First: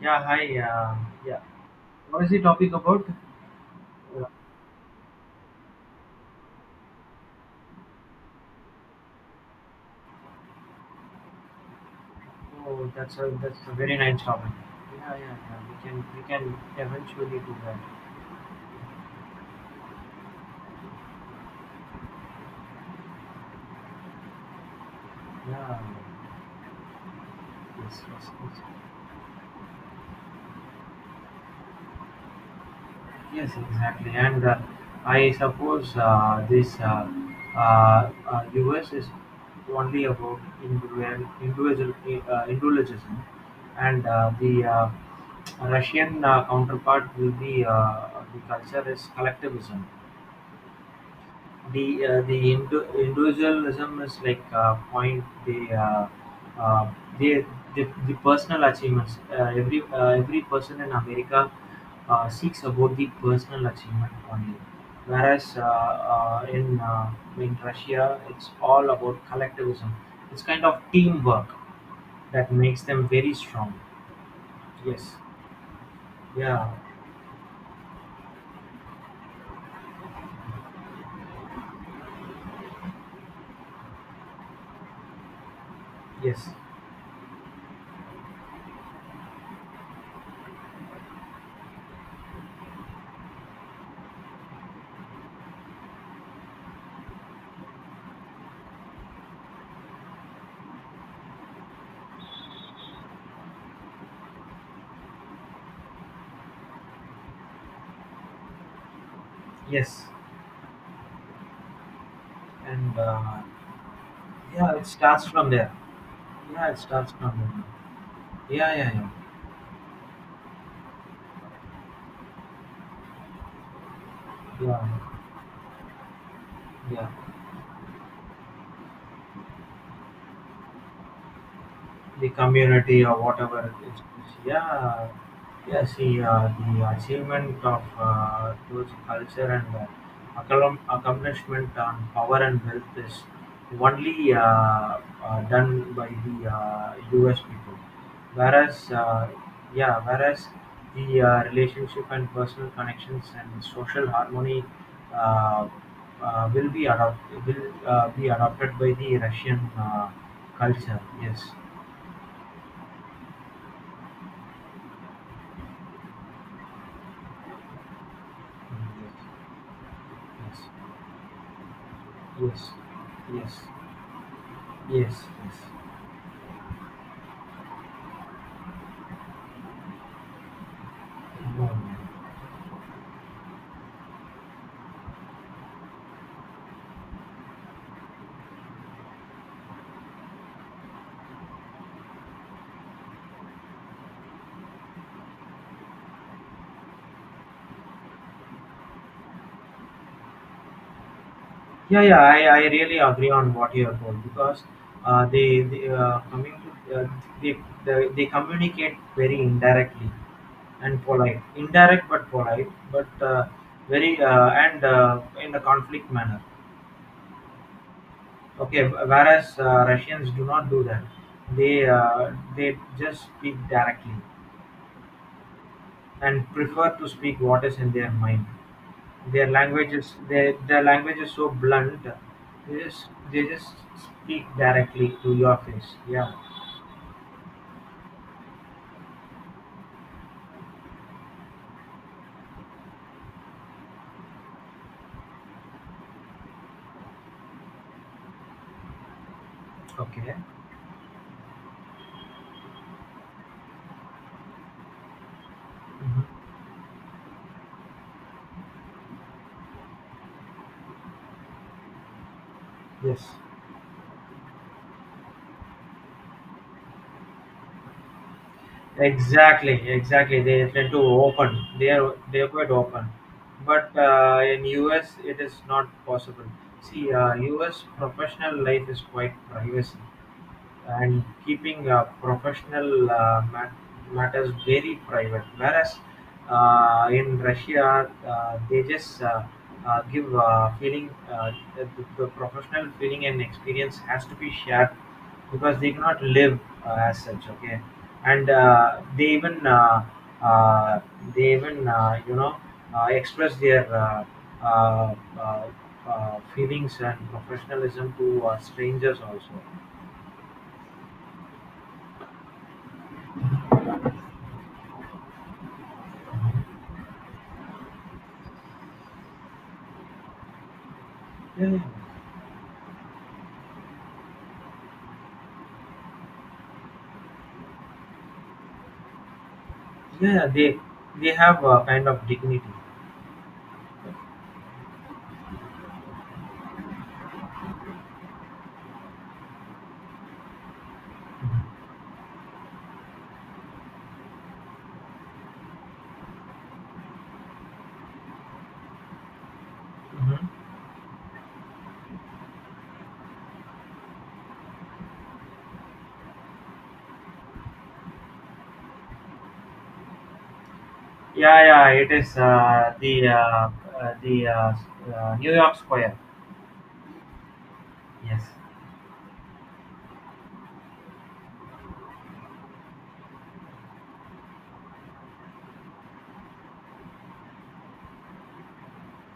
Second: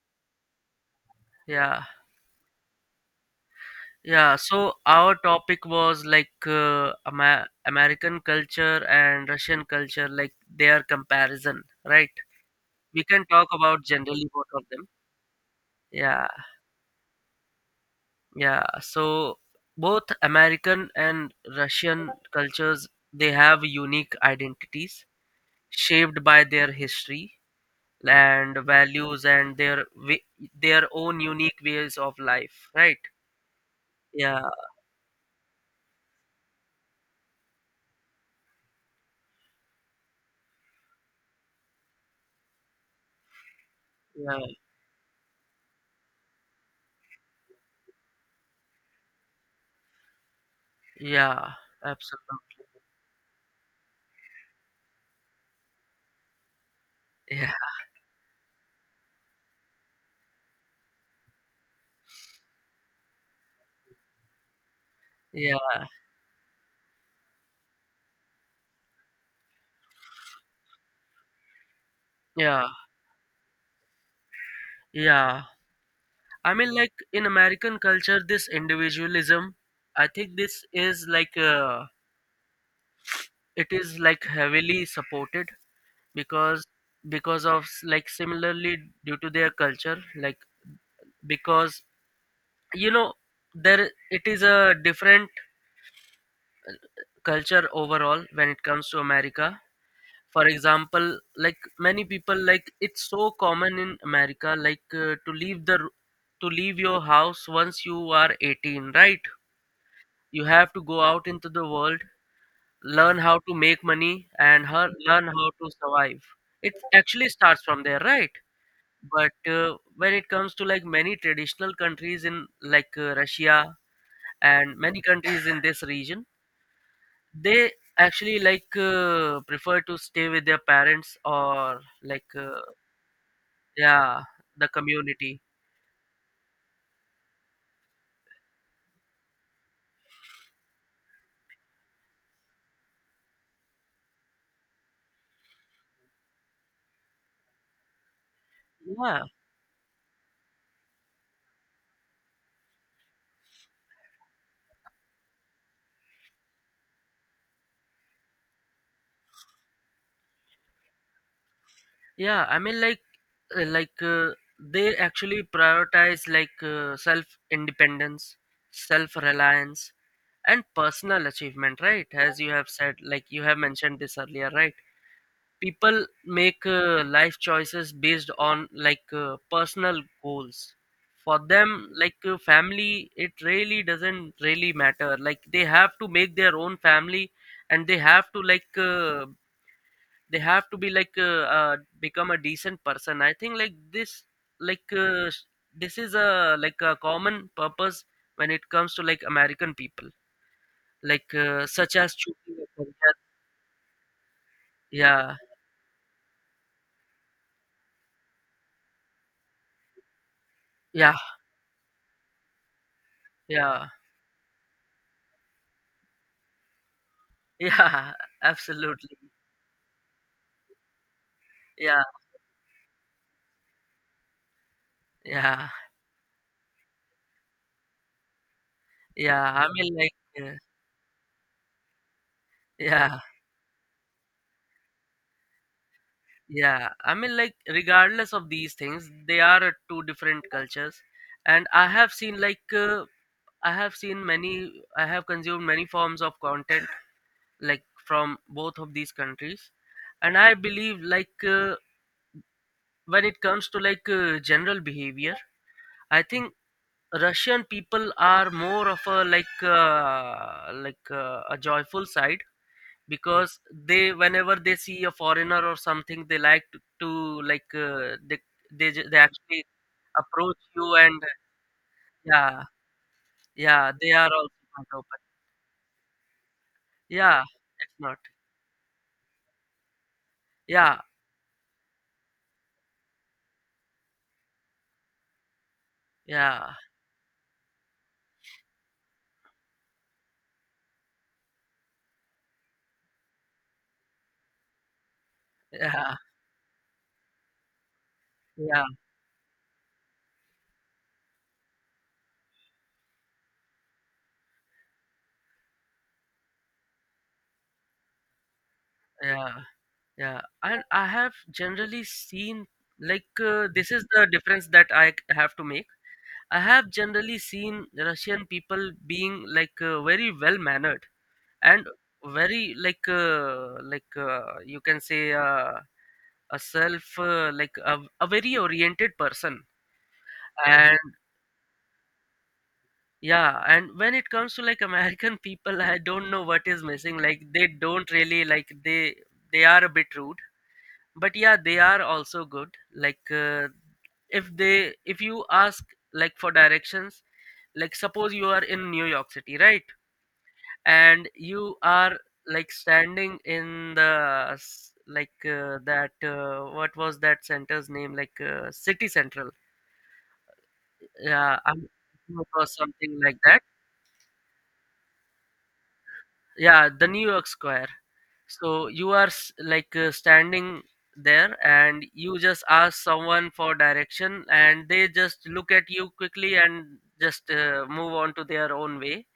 Yeah, hi. Yeah, Yeah, what is the topic about? Uh, yeah. So our topic was like Ama- American culture and Russian culture, like their comparison, right? oh, We that's can a talk that's a about very nice generally topic. both of them. Yeah, yeah, yeah, we can we Yeah, can eventually do that. yeah. So both American and Russian cultures, they have unique identities Yeah, shaped by their history yes, yes, and yes. values and their own unique ways of life, right? Yes, exactly. Yeah, And I suppose this US is only about individualism, and yeah, the Russian counterpart will be the culture is collectivism. yeah. The the Absolutely. Hindu individualism is like uh, the, Yeah, the personal achievements. Every every person in America seeks about the personal achievement only, whereas yeah. In Russia it's all about collectivism. It's kind of teamwork that Yeah, makes them very strong. Yes. yeah. I Yeah. mean, like in American culture, this individualism, I think this is like it is like heavily supported Yes. because because of like similarly due to their culture, like because you know there it is a different culture overall when it comes to America. For example, like many people, like it's so common in America like to leave to leave your house once you are 18, right? Yes. You have to go out into the world, And learn how to make money, and yeah, it her, starts learn from how to there. survive. Yeah, It it starts actually from starts from there. there, right? Yeah, yeah, yeah. But when it comes to like many traditional countries in like Russia and many Yeah, countries in this region, yeah, they actually like prefer to stay with their parents or like the community or whatever it is. yeah, the Yeah, community. yeah. See The achievement of those culture, and accomplishment on power and wealth is only done by the U.S. people, whereas Yeah, yeah, whereas the relationship and personal connections and social harmony Uh, will be adopted by the Russian culture. Yes. yeah. I mean like they actually prioritize like self independence, self reliance, and personal achievement, right? As you have Yes, said, like you have yes, mentioned this earlier, right? yes, yes. People make life choices based on like personal goals. For them, Environment. like family, it really doesn't really matter. Like, they have to make their own family and they have to like they have to be like become a decent person. I think like this, like this is a like a common purpose when it comes to like American people, like such Yeah, as yeah, I choosing a really career. agree on what you have told, because Yeah, they they, they communicate very indirectly and yeah, polite, indirect but polite, but yeah, very and in a conflict manner. yeah. Okay, Absolutely. whereas Russians do not do that. Yeah, They just speak directly yeah, and prefer to speak what is in their mind. yeah. Their I language mean is like their uh, their language is so blunt. They yeah, just they just speak directly to your face. Yeah. yeah. I mean like regardless of these things, they are two different cultures and I have seen like I have seen many, I have consumed many forms of content like from both of these countries, Okay. and I believe like when it comes to like general behavior, I Mhm. think Russian people are more of a like a joyful side. Yes. Because they, whenever they see a foreigner or something, they like to like they actually Exactly. Exactly. approach They tend you to and open. They are yeah, quite open, yeah, but they are also in not US open, it is not possible. Yeah, US it's not, professional life is quite privacy, yeah, and keeping professional matters very private. Whereas yeah, in Russia, they just give the professional feeling and experience has to be shared because they yeah, cannot live as such. Okay, and yeah, uh, they even express their uh, uh, feelings and professionalism to strangers also. yeah. Yeah, and I have generally seen like this is the difference that have to make. I have generally seen Russian people being like very well mannered Yeah. and very like you can say a self like a very oriented person, Yeah, they and they have a kind of dignity. yeah, and when it comes to like American people, I don't know what is missing. Like, they don't really like, they are a bit rude, but yeah, they are also good. Like if they, if you ask like for directions, like suppose you are in New York City, right? Mhm. And you are like standing in like that what was that center's name, like city central, yeah, Yeah, yeah, I'm, it is or something like that, the New York Square. yeah, the New York Square. Yes. So you are like standing there and you just ask someone for direction and they just look at you quickly and just move on to their own way.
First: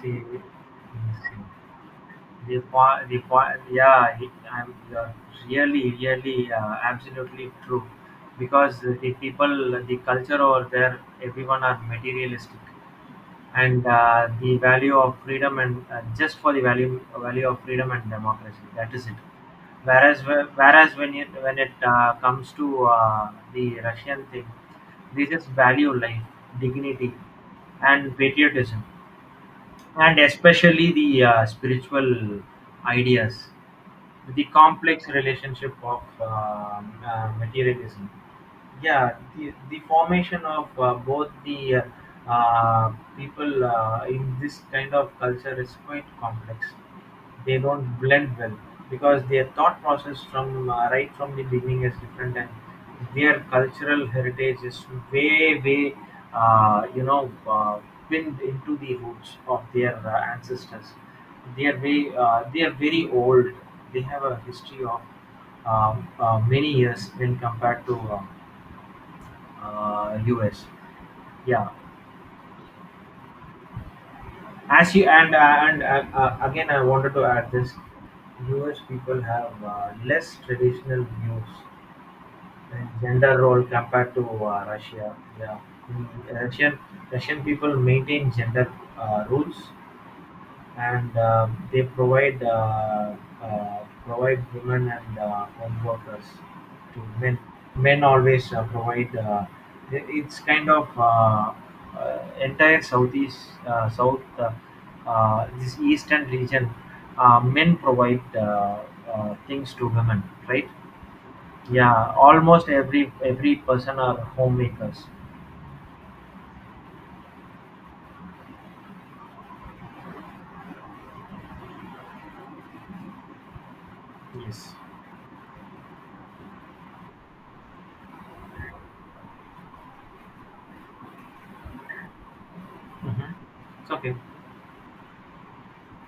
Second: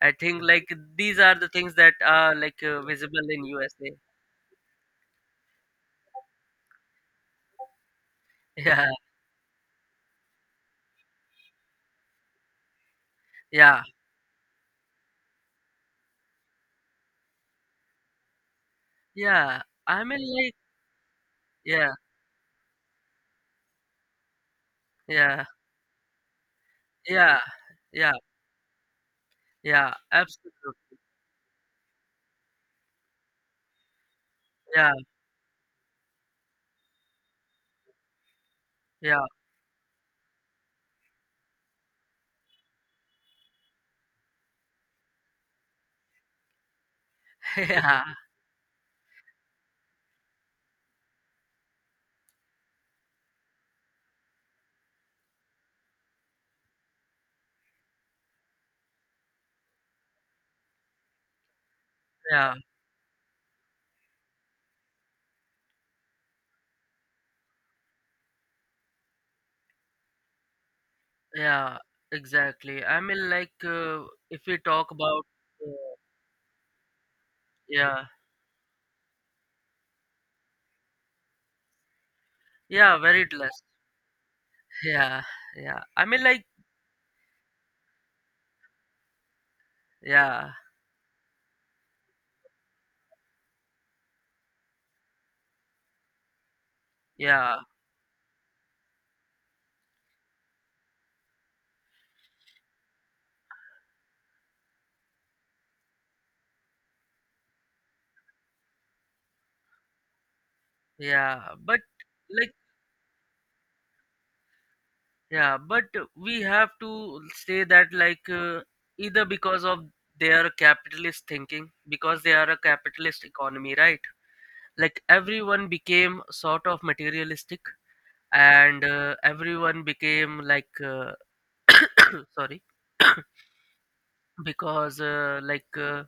I See, yes. think like these are the things that are The like point, the visible in point. USA. Yeah, it, I'm you're really, really, absolutely true, because Yeah, the people, the culture over there, everyone are materialistic, yeah, and the value of freedom and just for the value value of freedom and democracy. That is it. yeah. I mean whereas whe- like whereas when it yeah, comes to the Russian thing, they yeah, just value life, dignity, yeah, yeah, and patriotism, yeah, and absolutely, especially the spiritual ideas, the yeah, complex relationship of materialism. Yeah, yeah. The formation of both the uh, people in this kind of culture is quite complex. They don't Yeah, blend well because their thought process from right from the beginning is different, and their cultural heritage is way uh, you know uh, pinned into the roots of their ancestors. They are way yeah. they are very old. They have a history of many years when compared to US. Yeah, Yeah, exactly. I mean, like, if we talk as you about, and uh, again, I wanted to add this: yeah, U.S. people have less traditional views and yeah, very gender role less. compared to Russia. Yeah, Yeah, yeah. I mean, In like, Russian Russian people maintain gender rules, yeah, and they provide uh, provide women and home workers to men. yeah, Men always provide. It's kind of entire southeast south this eastern region. Men provide things to women, right? yeah. But, Yeah, like, almost every person are homemakers. yeah, but we have to say that, like, either because of their capitalist thinking, because they are a capitalist economy, right? Yes. Like, everyone became sort of materialistic, and everyone became, like, sorry. Hmm. It's okay. Because like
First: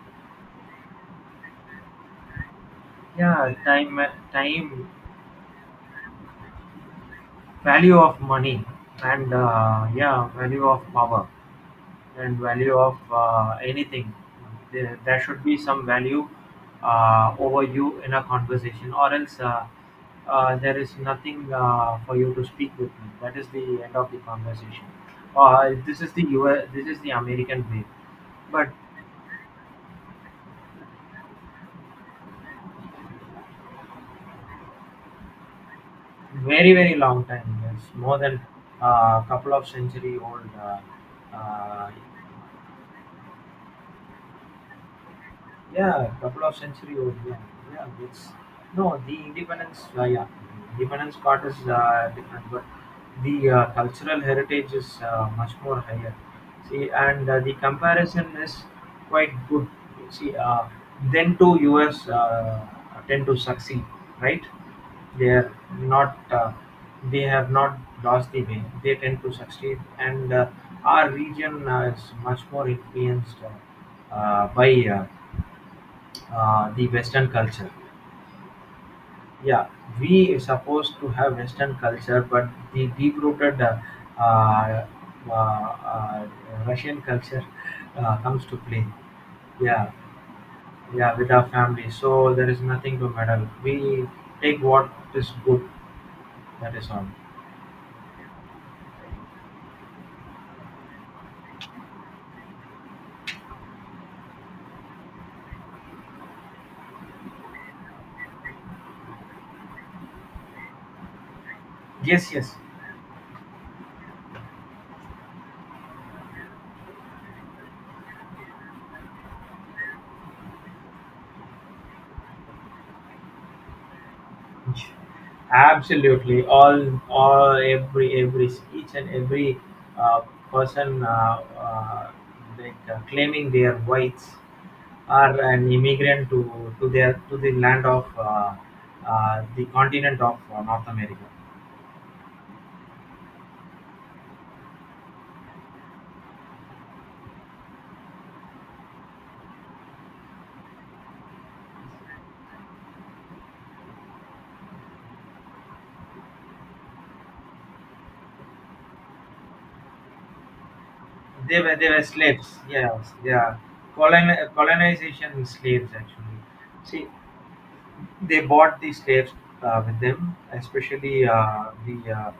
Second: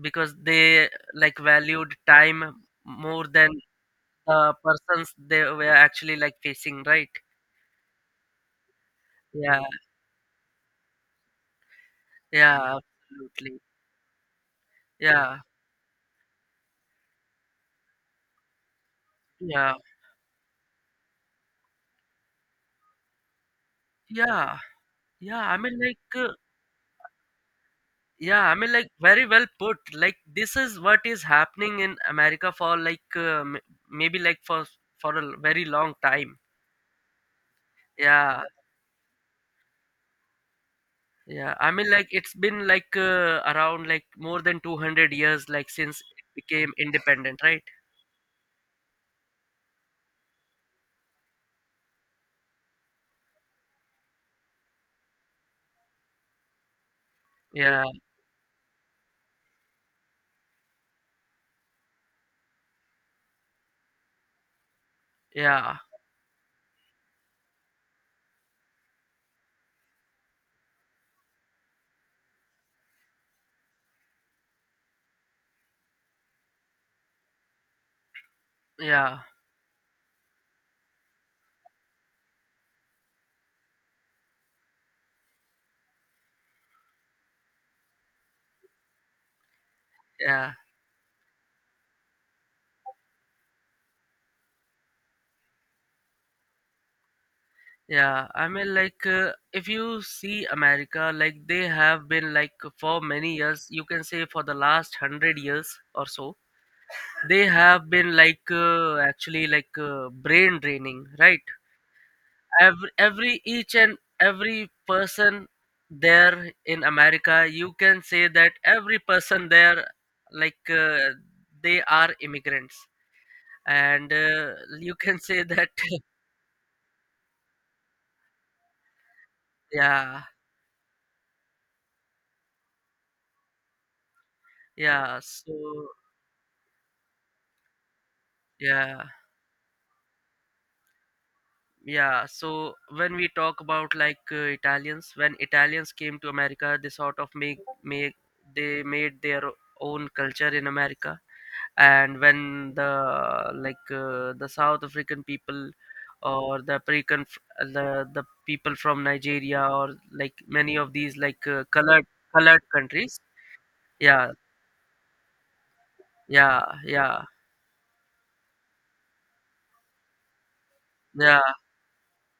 because they like valued time more than Yeah, time, the time, persons they were actually like facing, right? value of money, and Yeah, yeah, value of power, and value yeah, of absolutely, anything. There yeah, should be some value over you in a conversation, or else yeah, there is nothing for you to speak with me. That is the end of the yeah, conversation. yeah. I mean like This is the US, this is the american way, yeah, I but mean like very well put. Like, this is what is happening in America for like maybe like for a very long time. very very long time. It's more than Yeah, a couple of century old. Yeah. I uh, mean like it's been like around like more than 200 years like since Yeah, it couple of became century old. Yeah, independent, right? yeah. It's no the independence. Yeah, independence part is different, but the cultural heritage is much more higher. See, and the Yeah, comparison is quite good. See, then to US tend to succeed, right? They are yeah, not. They have not lost the way. They tend to succeed, and our region is much more influenced by uh, the Western culture. yeah, Yeah, we supposed to have Western culture, but the deep-rooted uh, uh, uh, Russian culture comes to play. Yeah, yeah, yeah, with our family. So there is nothing to meddle. We take what is good. That is all. yeah. I mean, like, if you see America, like, they have been, like, for many years, you can say for the last 100 years or so, they have been, like, actually, like, brain draining, right? Yes, yes. Each and every person there in America, you can say that every person there, like, they are immigrants. And you can say that, Absolutely. All, every, each and every uh, yeah. person like claiming their rights Yeah, are an so immigrant to their to the land of yeah, the continent of North America. yeah. So when we talk about like Italians, when Italians came to America, they sort of make they made their own culture in America, and when the like the South African people or the African, the people from Nigeria or like many of these like They were they were slaves. colored Yes, countries. yeah, Yeah, colon, colonization slaves actually. yeah, See, yeah, they bought the slaves with them, especially yeah, the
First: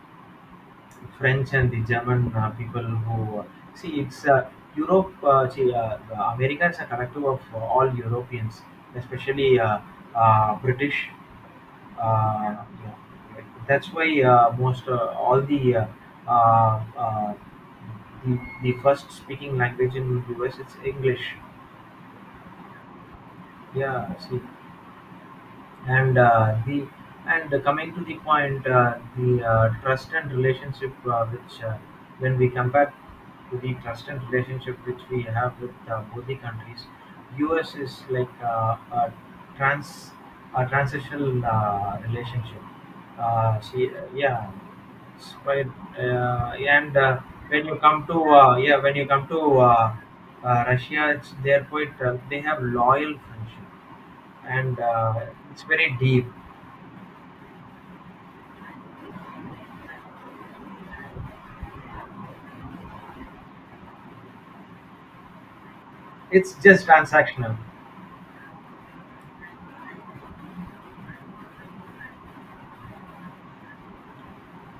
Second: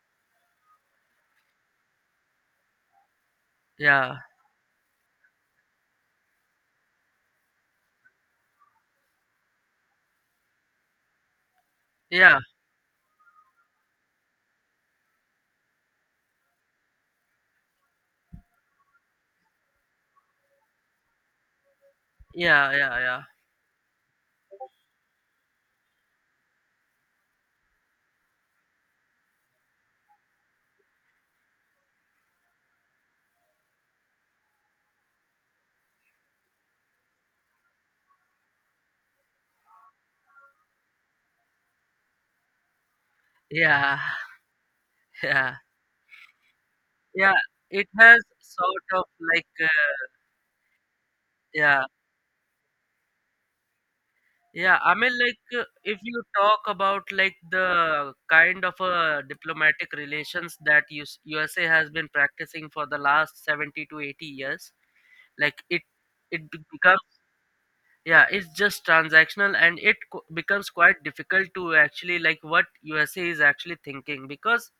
French and the German people who see yeah, it's Europe. See, the America is a collective of all Europeans, especially British yeah, uh, yeah. That's why most all uh, uh, the first speaking language in US, it's English. yeah, yeah, yeah, Yeah, see, and the and coming to the point, the trust and relationship which when we compare to the trust and relationship which we have with both the countries, us is like a trans transitional relationship. See, yeah. yeah, it's Yeah. quite and Yeah, when you it come to has sort of like russia, it's they're yeah, quite they have loyal friendship, and yeah. I mean like it's very if you deep. talk about like the kind of diplomatic relations that US, USA has been practicing for the last 70 to 80 years, like it, It's just becomes, transactional. yeah, it's just transactional, and it becomes quite difficult to actually like what USA is actually thinking, because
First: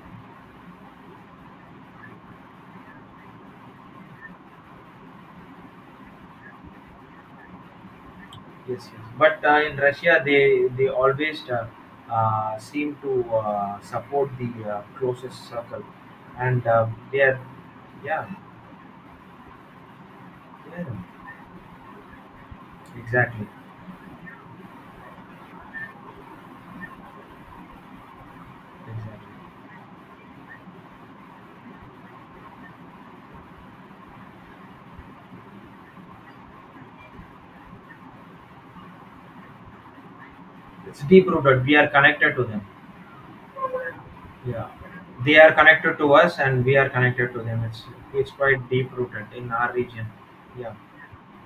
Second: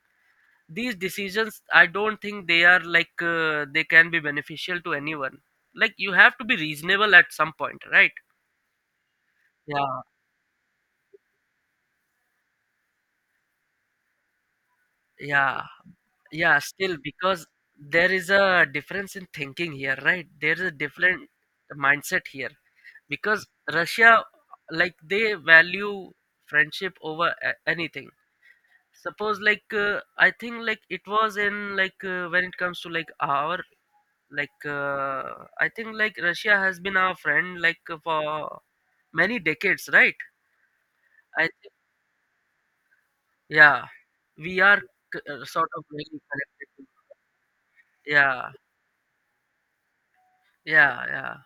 these decisions, I don't think they are like they can be beneficial to anyone. Like, you have to be reasonable at some point, right? Yes, yes. But in Yeah, Russia, they always seem to support the closest yeah, circle, yeah, and still, they are, because there yeah, is a difference in thinking here, right? There is a yeah, different mindset here, because exactly, Russia, like they value friendship over anything. Suppose exactly. like I think like it was in like when it comes to like our like I think like Russia has been our friend like for many decades, right? It's deep I rooted. think, We are connected to them. yeah, we Yeah, are they are sort of connected very to us, and connected, we are connected to them. It's yeah, quite deep rooted in our region. Yeah, yeah, yeah.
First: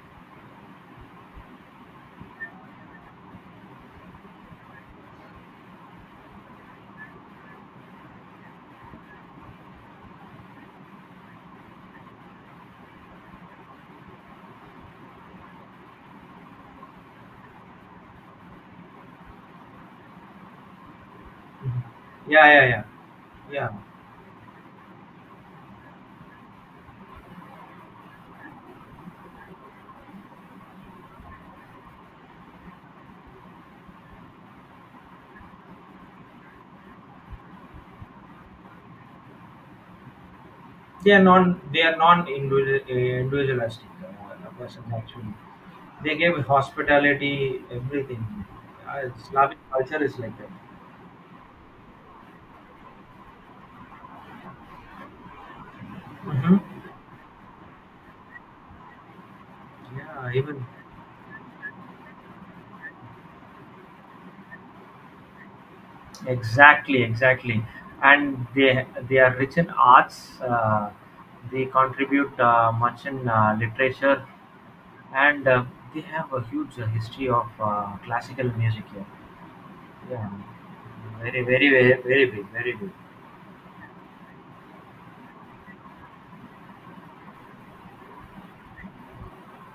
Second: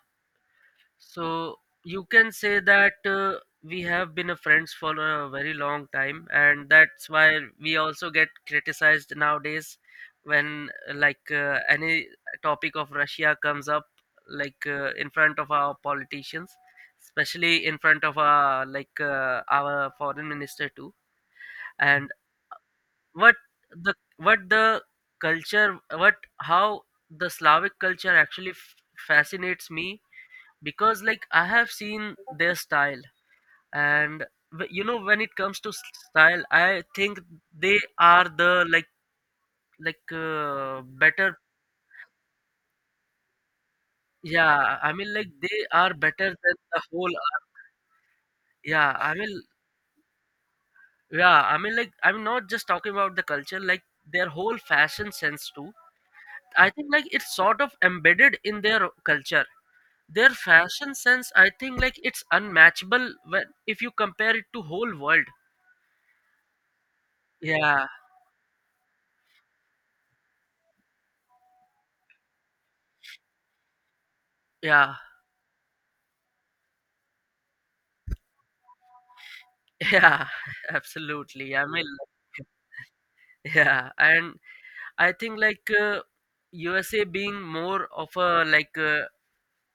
So you can say that we have been a friends for a very long time, and that's why we also get criticized nowadays when like any topic of Russia comes up, like in front of our politicians, especially in front of our like our foreign minister too. mhm, And yeah, yeah, yeah, what yeah. What the culture, what, how the Slavic culture actually fascinates me, because like I have seen their style, and you know, when it comes to style, I think they are the like They are better. non. They are non individualistic. A Yeah, person I mean like actually, they are they better gave than the whole art. hospitality everything. Yeah, I mean, Slavic culture is like that. yeah, I mean like I'm not just talking about the culture, like their whole fashion sense too, Hmm. I think like it's sort of embedded in their culture. Their Yeah, even fashion sense, I think like it's unmatchable when, if you compare it to whole world. exactly, exactly. Yeah, And they are rich in arts. They contribute much in literature, yeah. and they have a huge history of classical music here. Yeah, Yeah. Very, absolutely. I very, mean, very, very big, very big. yeah, and I think like USA being more of a like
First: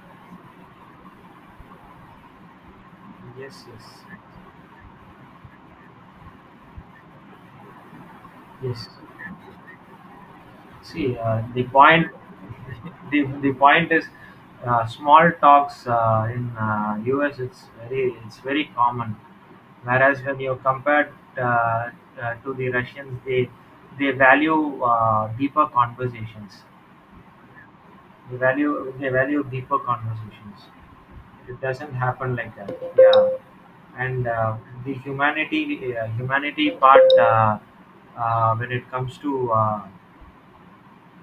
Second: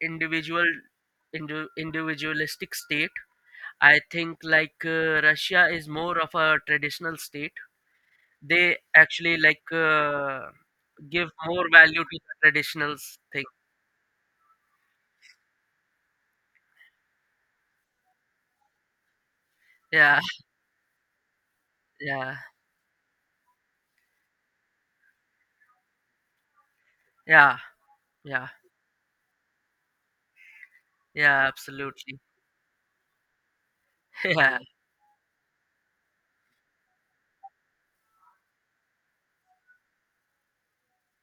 individual individualistic state. Yes, yes, I think like Russia is more of a traditional state. They yes. actually like See, give the more value point, to the traditional thing. the point is, small talks in US, it's very common. Whereas Yeah, when you compare uh, yeah, to the Russians, they value deeper conversations. yeah, yeah, They value deeper conversations. yeah, It doesn't absolutely. happen like that. Yeah, and the humanity humanity part when it comes to uh,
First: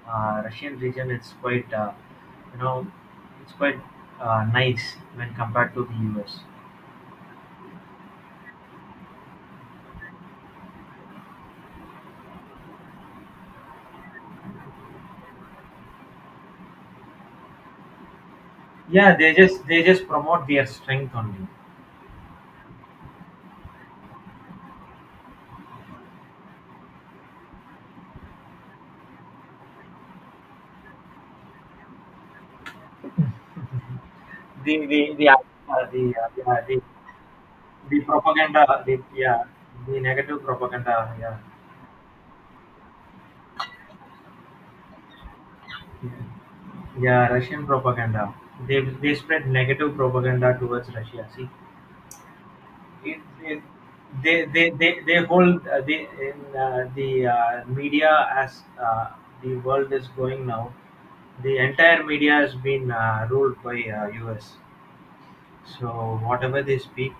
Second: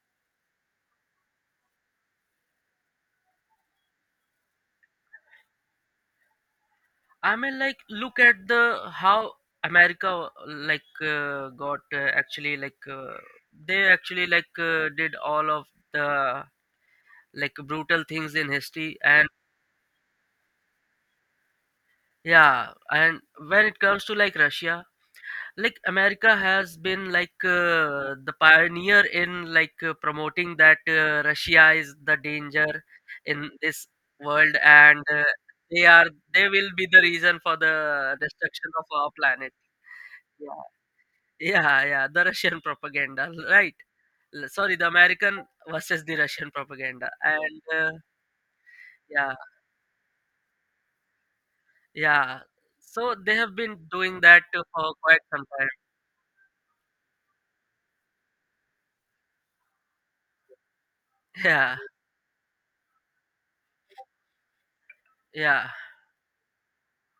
uh, Russian region, it's quite you know it's quite nice when compared to the US. I mean, like, look at the how America like got actually like they actually like did all of the like brutal things in history, Yeah, and they just promote their strength only. yeah, and when it comes to like Russia, like America has been like the pioneer in like promoting that Russia is the danger in this world, The and the the uh, they are the, uh, the, they uh, will the be the reason for the the propaganda, destruction of the our yeah, planet. the negative Yeah. propaganda, yeah, Yeah, yeah, the Russian propaganda, right? L- Sorry, the American versus the Russian propaganda, yeah, and Russian propaganda, they yeah, spread negative propaganda towards Russia. See, yeah. So it, they have it, been doing that for quite they some hold time. The media as the world is going now, the Yeah, entire media has been ruled by US. yeah, So whatever they speak,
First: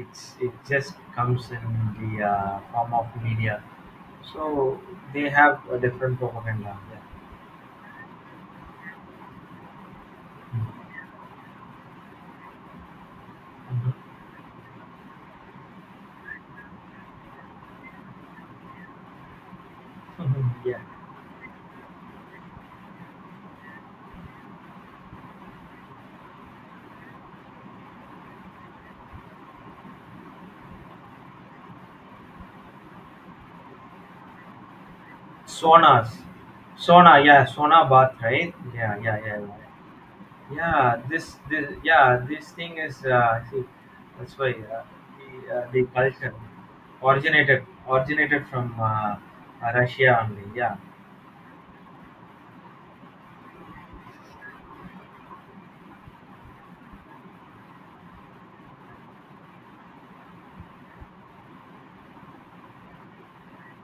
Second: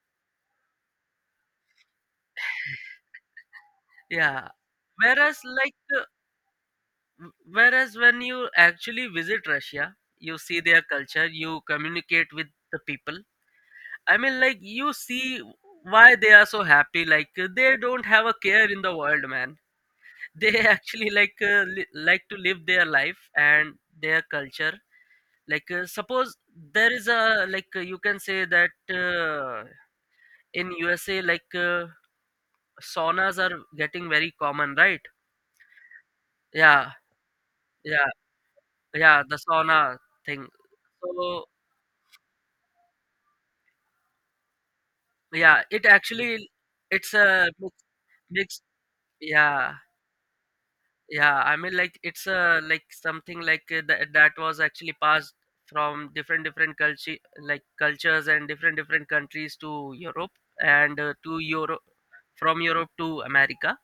it just comes in the form of media. yeah. So they Whereas, have like, a different propaganda. Whereas when you actually visit Russia, you see Yeah. their culture, you communicate with the people. I mean, like, you see why they are so happy. Like, they don't have a care in the world, man. Mhm. They Yeah. actually like to live their life and their culture, suppose there is a you can say that uh, in USA, saunas are getting very common, right? Sonas. Yeah, Sona, yeah, Sona yeah, bath, right? Yeah, yeah, yeah, the yeah, yeah. sauna thing. Yeah, this, So this, yeah, this thing is, see, that's why yeah, the it culture actually, it's a originated mix, originated mixed from yeah. Russia only. Yeah, Yeah, I mean, like it's like something that was actually passed from different cultures and different countries to Europe, and uh, to Europe from Europe to America,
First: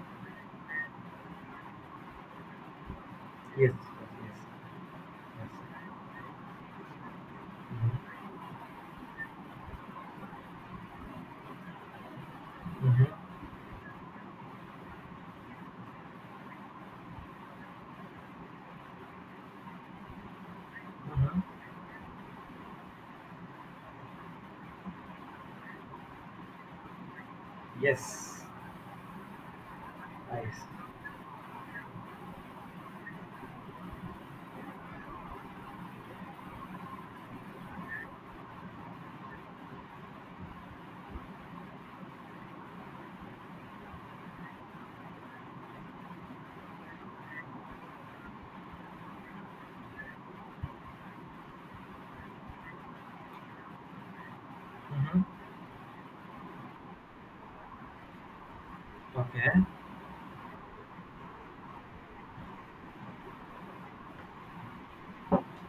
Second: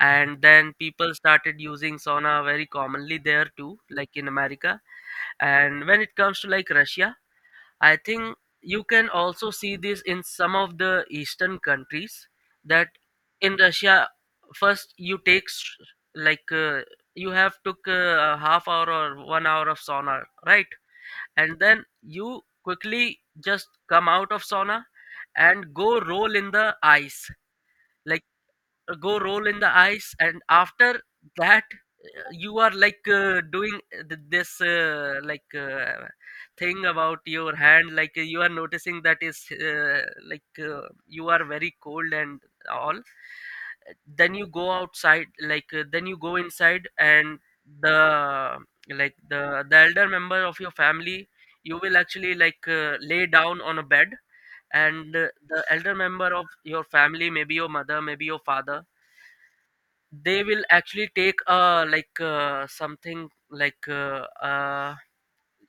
and then people started using sauna very commonly there yes. Yes. too, like in Yes. America. And when it comes to like Russia, I think you can also see this in some of the eastern countries. That Mm-hmm. Mm-hmm. in Russia, first you take s- like you have took a half hour or 1 hour of sauna, right? And Mm-hmm. then you quickly just come out of sauna and go roll in the ice. like Yes. And Nice. after that, you are doing this thing about your hand, you are noticing that, is you are very cold and all. Then you go inside, and the like the elder member of your family, you will actually lay down on a bed, and Mm-hmm. The elder member of your family, maybe your mother, maybe your father, Okay. they will actually take something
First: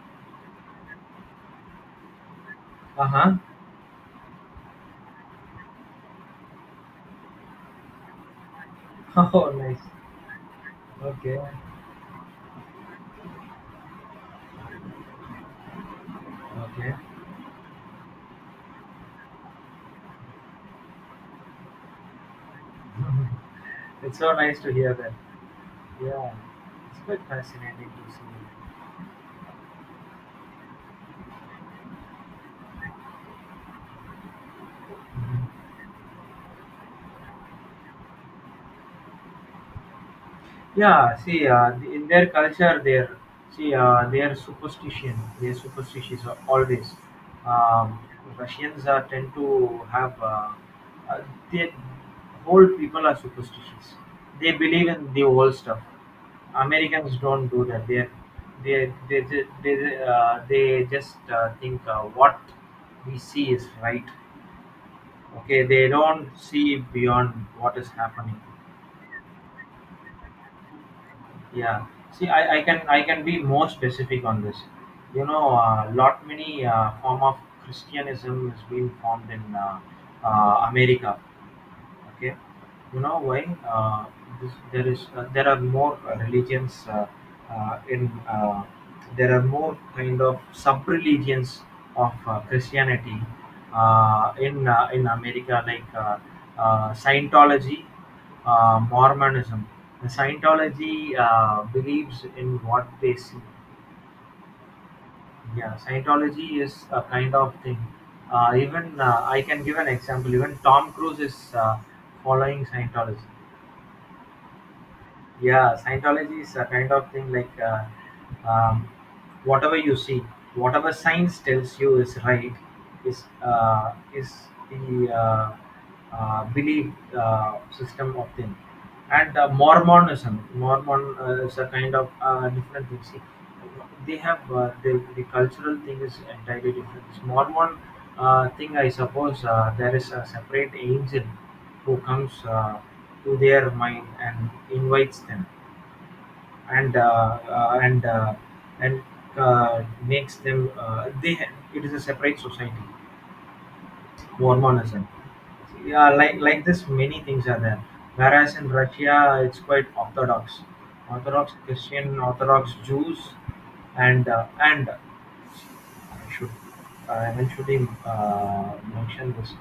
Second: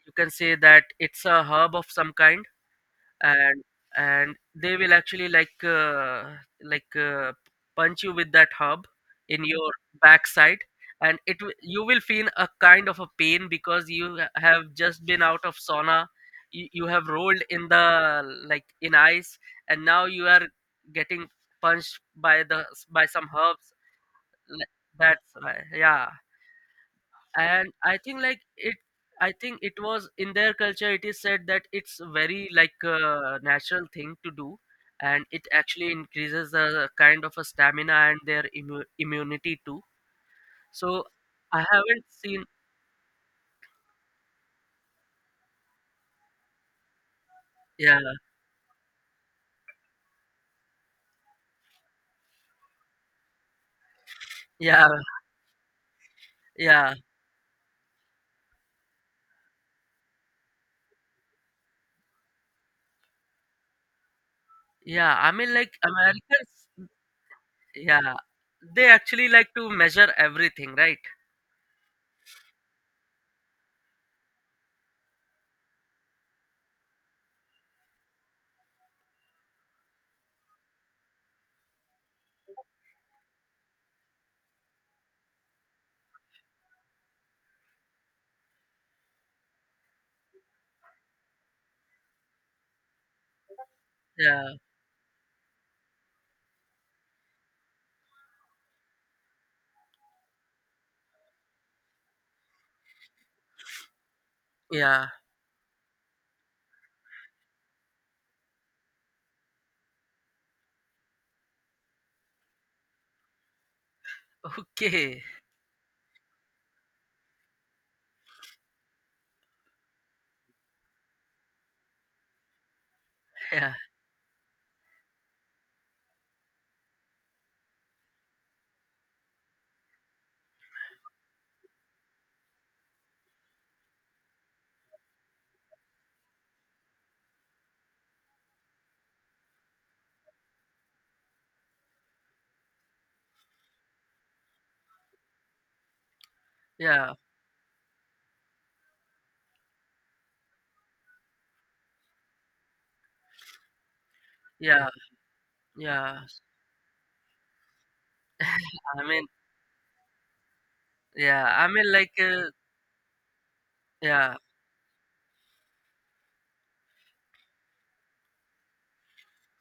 you can say that it's a herb of some kind. Uh huh. and and they will actually like uh, punch you with that herb in Oh, your nice. backside. And Okay. You will feel a kind of a pain because you have just been out of sauna, you Okay. have rolled in the like in ice, and now you are getting punched by Mhm. some herbs. It's so nice Like, to hear that. that's right, yeah. Yeah. It's quite And fascinating I to think see. like it, I think it was in their culture. It is said that it's very like a natural thing to do, and it actually increases the kind of a stamina and their immunity too. So Yeah, see, I haven't in their seen, culture, they're superstition. They're superstitious always. Um, yeah, Russians tend to have uh, they whole people are superstitious. They believe yeah, in the old stuff. yeah, Americans don't do that. They they they just think what we see is right. yeah. I mean, Okay, like they don't see Americans, beyond what is yeah, happening. they actually like to measure everything, right? Yeah. See, I can be more specific on this. You know, lot many form of Christianism has been formed in America. Okay, you know why? Uh, there is there are more religions in there are more kind of sub religions of Christianity Yeah, in America like Scientology, Mormonism. The Scientology believes in what they see. yeah. Yeah, Scientology is a kind of thing. Even I can give an example. Even Tom Cruise is following Scientology. Okay. Yeah, Scientology is a kind of thing like um, whatever you see, whatever science tells you is right, is Yeah, uh, is the belief system of thing. And Mormonism, Mormon is a kind of different thing. See, they have the cultural thing is entirely different. Mormon thing, I suppose, there is a separate angel who comes to their mind and invites them, and uh, yeah, uh, and uh, and makes them. They, it is a separate society, yeah, Mormonism. Yeah, yeah. like this, many things are there. Whereas in I mean. Russia, it's quite orthodox, Yeah, orthodox I mean, like, Christian, orthodox Jews, and yeah, should, I mean, should we mention this?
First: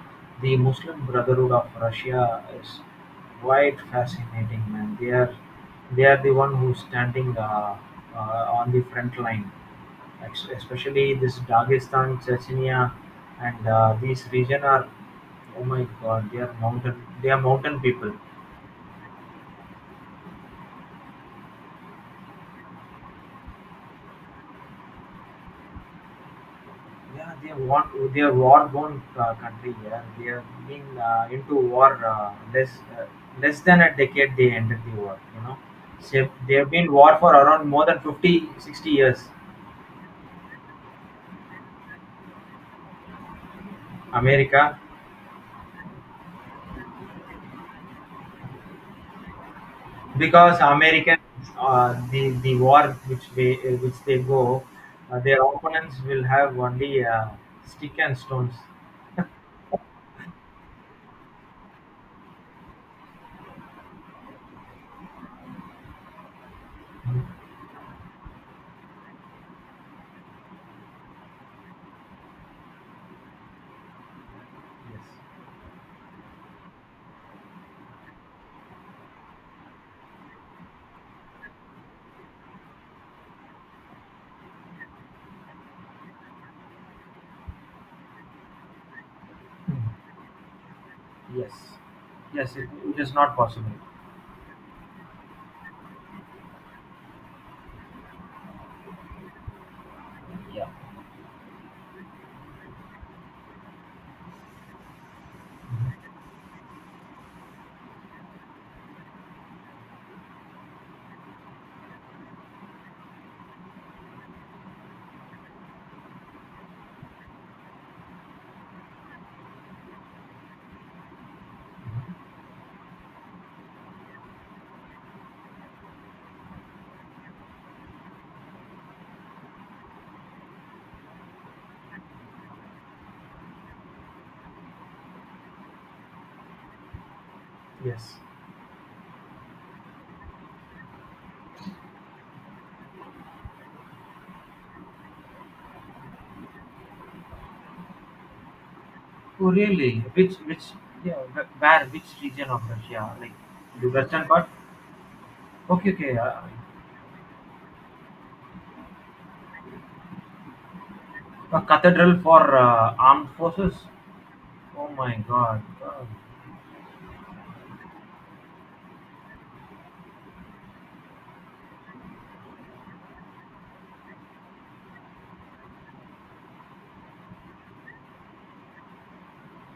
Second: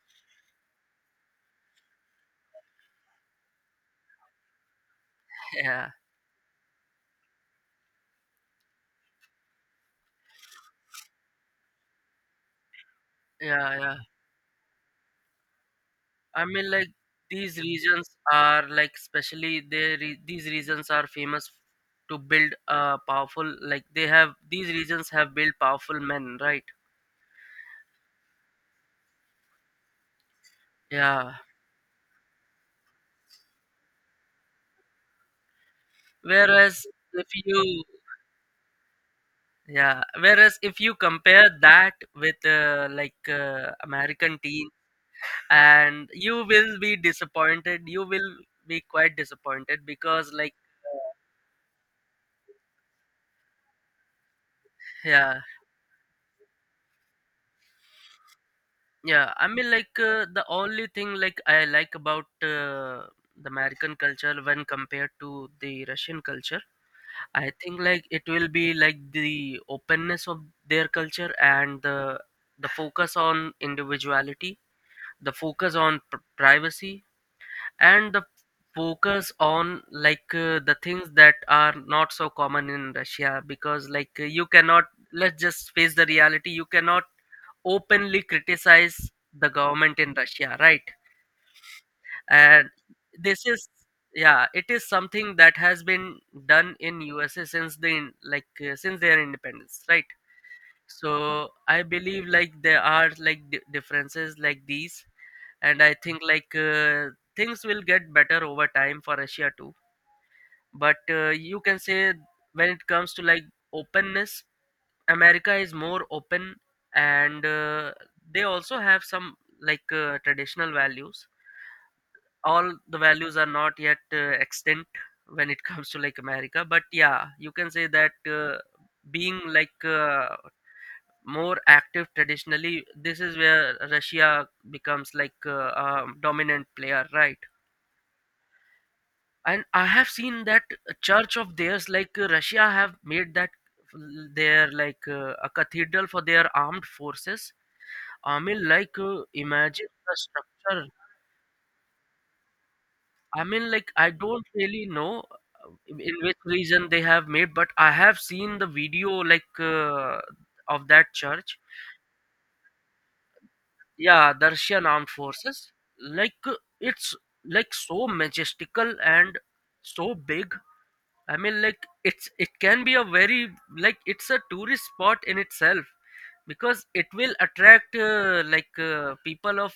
The Muslim Brotherhood of Russia is quite fascinating, man. They are yeah, they are the one who's standing on the front line, especially this Dagestan, Chechnya, and yeah, yeah. these region are, oh my god, I mean, like, they are these mountain people. regions are like, especially these regions are famous to build powerful. Like, they have these regions have built powerful men, right? Yeah, they're war-born country. Yeah, they have been Yeah. into war uh, less than a decade. They ended the war. You know, so they have Whereas been war if for around more you than 50, 60 years. Yeah, whereas if you compare that with American teen, America, and you will be disappointed. You will be quite disappointed because like because Americans, the war which they go, yeah. their opponents will have only stick and stones. Yeah, I mean, the only thing like I like about the American culture when compared to the Russian culture, Mhm. I think like it will be like the openness of their culture and the focus on individuality, Yes. the focus on privacy, and the focus on the things that are not so common in Russia, because you cannot, let's just face the reality, you cannot openly criticize the government Mhm. in Russia, right? yes, yes. It, And it is not this is possible. yeah, it is something that has been done in USA since the in- like since their independence, right? Yeah. So I believe like there are like differences like these, and I think things will get better over time for Russia too. But you can say when it comes to like openness, America is more open, and they also have some traditional values. All the values are not yet extant when it comes to like America, but yeah, you can say that being more active traditionally, this is where Russia becomes a dominant player, right? Yes. And I have seen that church of theirs, Russia, have made that their a cathedral for their armed forces. I mean, like, Oh, imagine really? the Which structure. yeah, wh- where which region of Russia? Like I mean, the like, I western don't part? really know Okay, in okay. which region they have made, but I have seen the video, like, of that church. A cathedral for armed forces. Yeah, the Russian Oh armed my God. forces. God. Like, it's like so majestical and so big. I mean, like, it's it can be a very like it's a tourist spot in itself, because it will attract people of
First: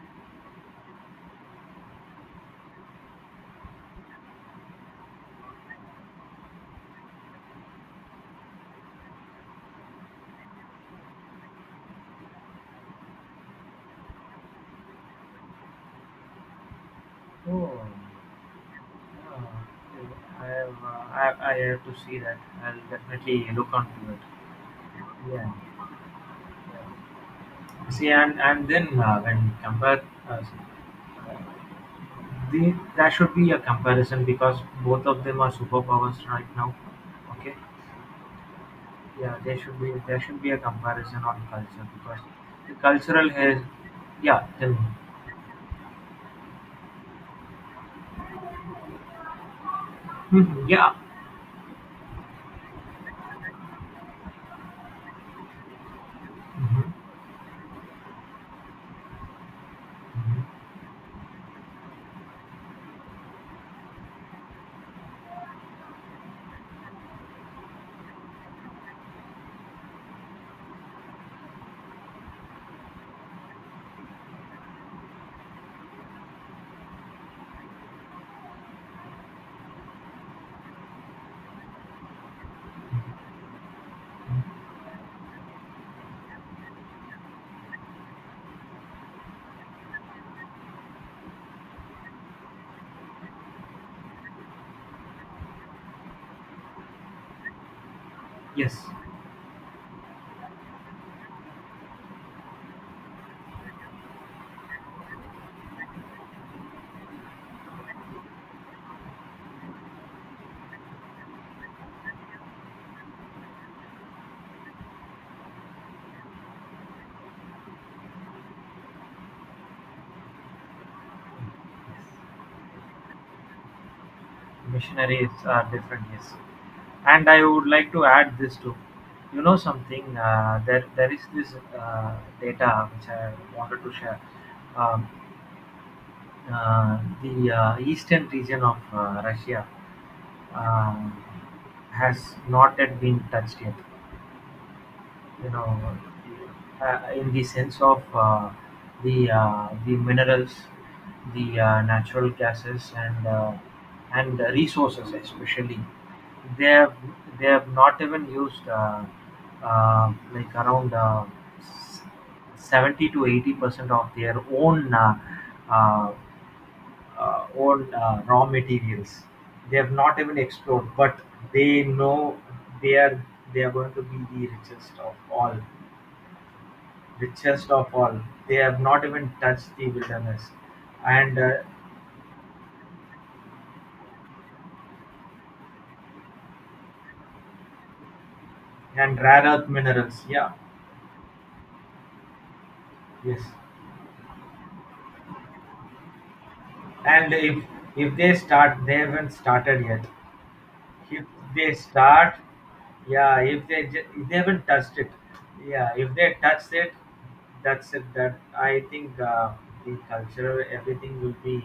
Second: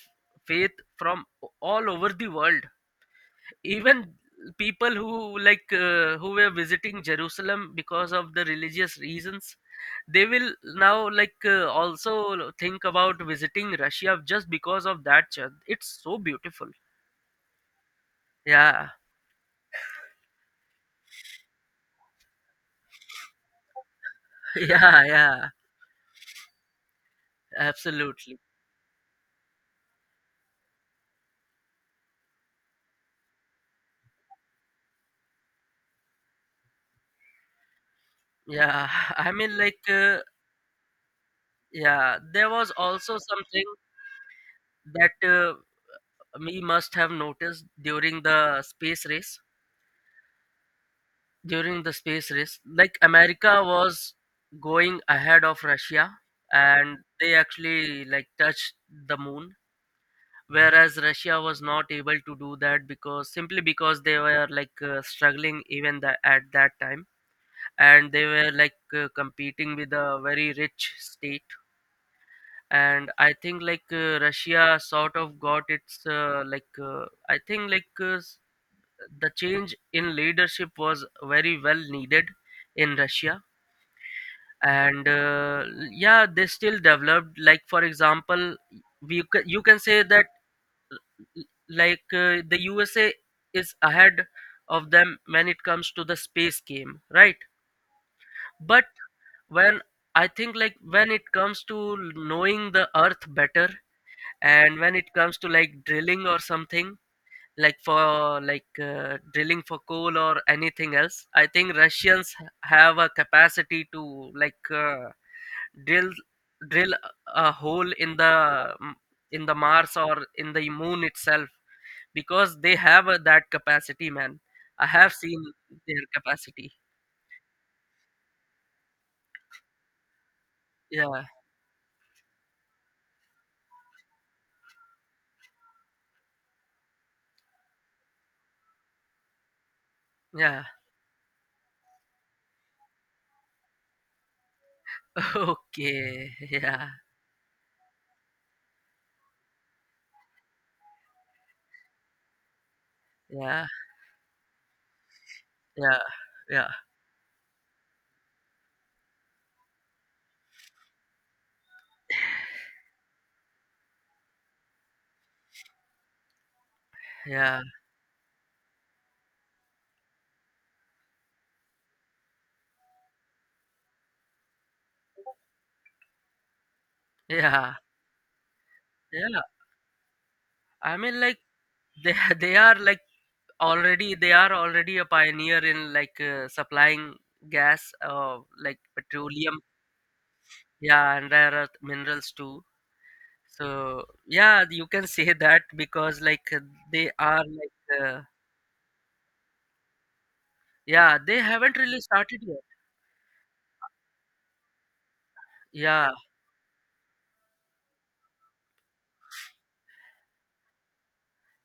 faith from all over the world. Even people who who were visiting Jerusalem because of the religious reasons, they will now also think about visiting Russia just because of that church. It's so beautiful. Oh, Yeah, yeah. I have to see that. I'll definitely look onto it. yeah, yeah, Yeah. See, absolutely. and then when you compare, uh, there should be a comparison because both of them are superpowers right now. Okay. Yeah, I Yeah, there mean, should like, be there should be a comparison on culture yeah, because there was the also cultural has, something yeah, tell me. that we must have noticed during the space race. Yeah. During the space race, like America was going ahead of Russia, and Hmm. they actually like touched the moon, Hmm. whereas Russia was not able to do that because, simply because they were struggling even at that time, and they were competing with a very rich state. And I think Russia sort of got its I think the change in leadership was very well needed in Russia. And yeah, they still developed, like for example, you can say that the USA is ahead of them when it comes to the space game, right? Yes, But when, I think like when it comes to knowing the earth better, and when it comes to like drilling or something, like for drilling for coal or anything else, I think Russians have a capacity to drill drill a hole in the Mars or in the moon itself, because they have that capacity, man. I have missionaries seen are different. their Yes, capacity, and I would like to add this too. You know something? There is yeah, this data which I wanted to share. Um, the eastern region of Russia yeah. um has not yet been touched yet. You know, Okay, yeah, in the sense of the minerals, the natural gases, yeah, and the resources especially. yeah, They yeah, have they have not even used like around s- 70 to 80% of their own uh, yeah, own raw materials. They have not even explored, but they know they are they are going to be the richest of all, richest yeah, of all. They have not even yeah. touched the wilderness, I mean, and like uh, they they are like, already they are already a pioneer in supplying gas, like and rare petroleum, earth minerals. Yeah, yeah, and rare earth minerals too. yes. So yeah, you can say that because they And are if if they start, they haven't started yet. yeah, If they they haven't really start, started yet. yeah. If they haven't touched it, yeah. Yeah, If they touch it, that's it. That I think the culture, everything will be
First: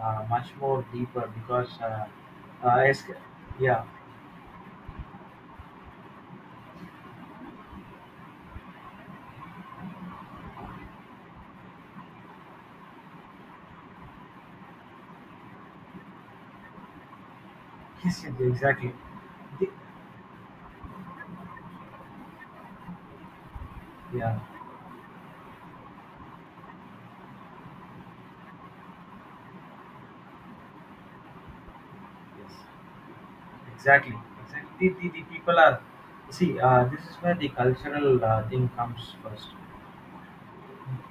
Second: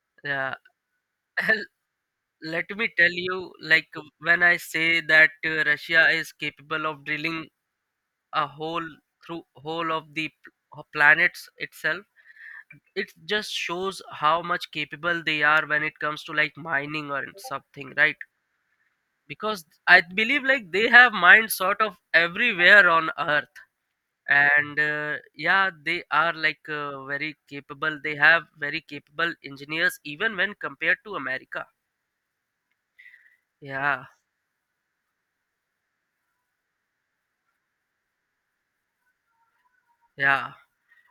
much yeah. more deeper because, Let uh, me es- tell you, yeah, like when I say that Russia is capable of drilling a hole through whole of planets itself, it just shows how much capable they are when it comes to like mining or something, right? yes, yes, exactly. Because The- I believe like they have mined sort of everywhere on Earth, yeah, and yeah, they are very capable, they have very capable engineers even when compared to America. yes. Yeah, Exactly, exactly. The people are, see, this is where the cultural thing comes first. yeah,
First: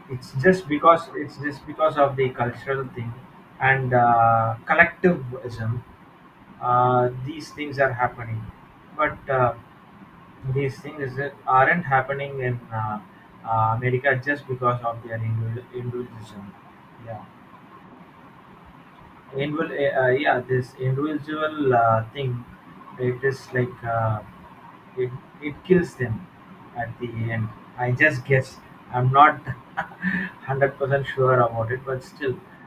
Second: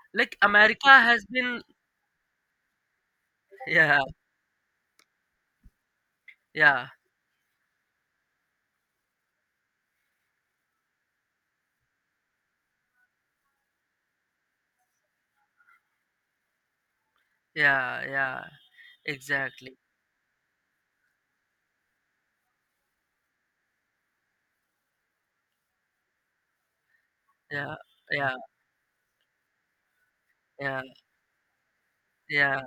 It's like just America because, has it's been, just because of the cultural thing and yeah, collectivism. yeah, These things are happening, but these things that aren't happening in America just because of their individualism. Yeah. yeah, yeah, Individual, exactly, yeah, this individual thing, it is like it it kills them at the end. yeah, I just yeah, guess. I'm not hundred yeah, percent sure about it, but still, yeah.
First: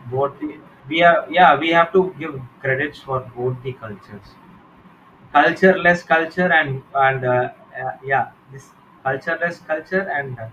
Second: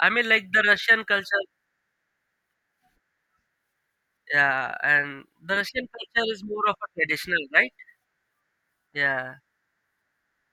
I mean, both like the, the we Russian are, culture, yeah, we have to give credits for both the cultures, yeah, and the Russian cultureless culture is culture more of and a traditional, right? Yeah, this Yeah. cultureless culture and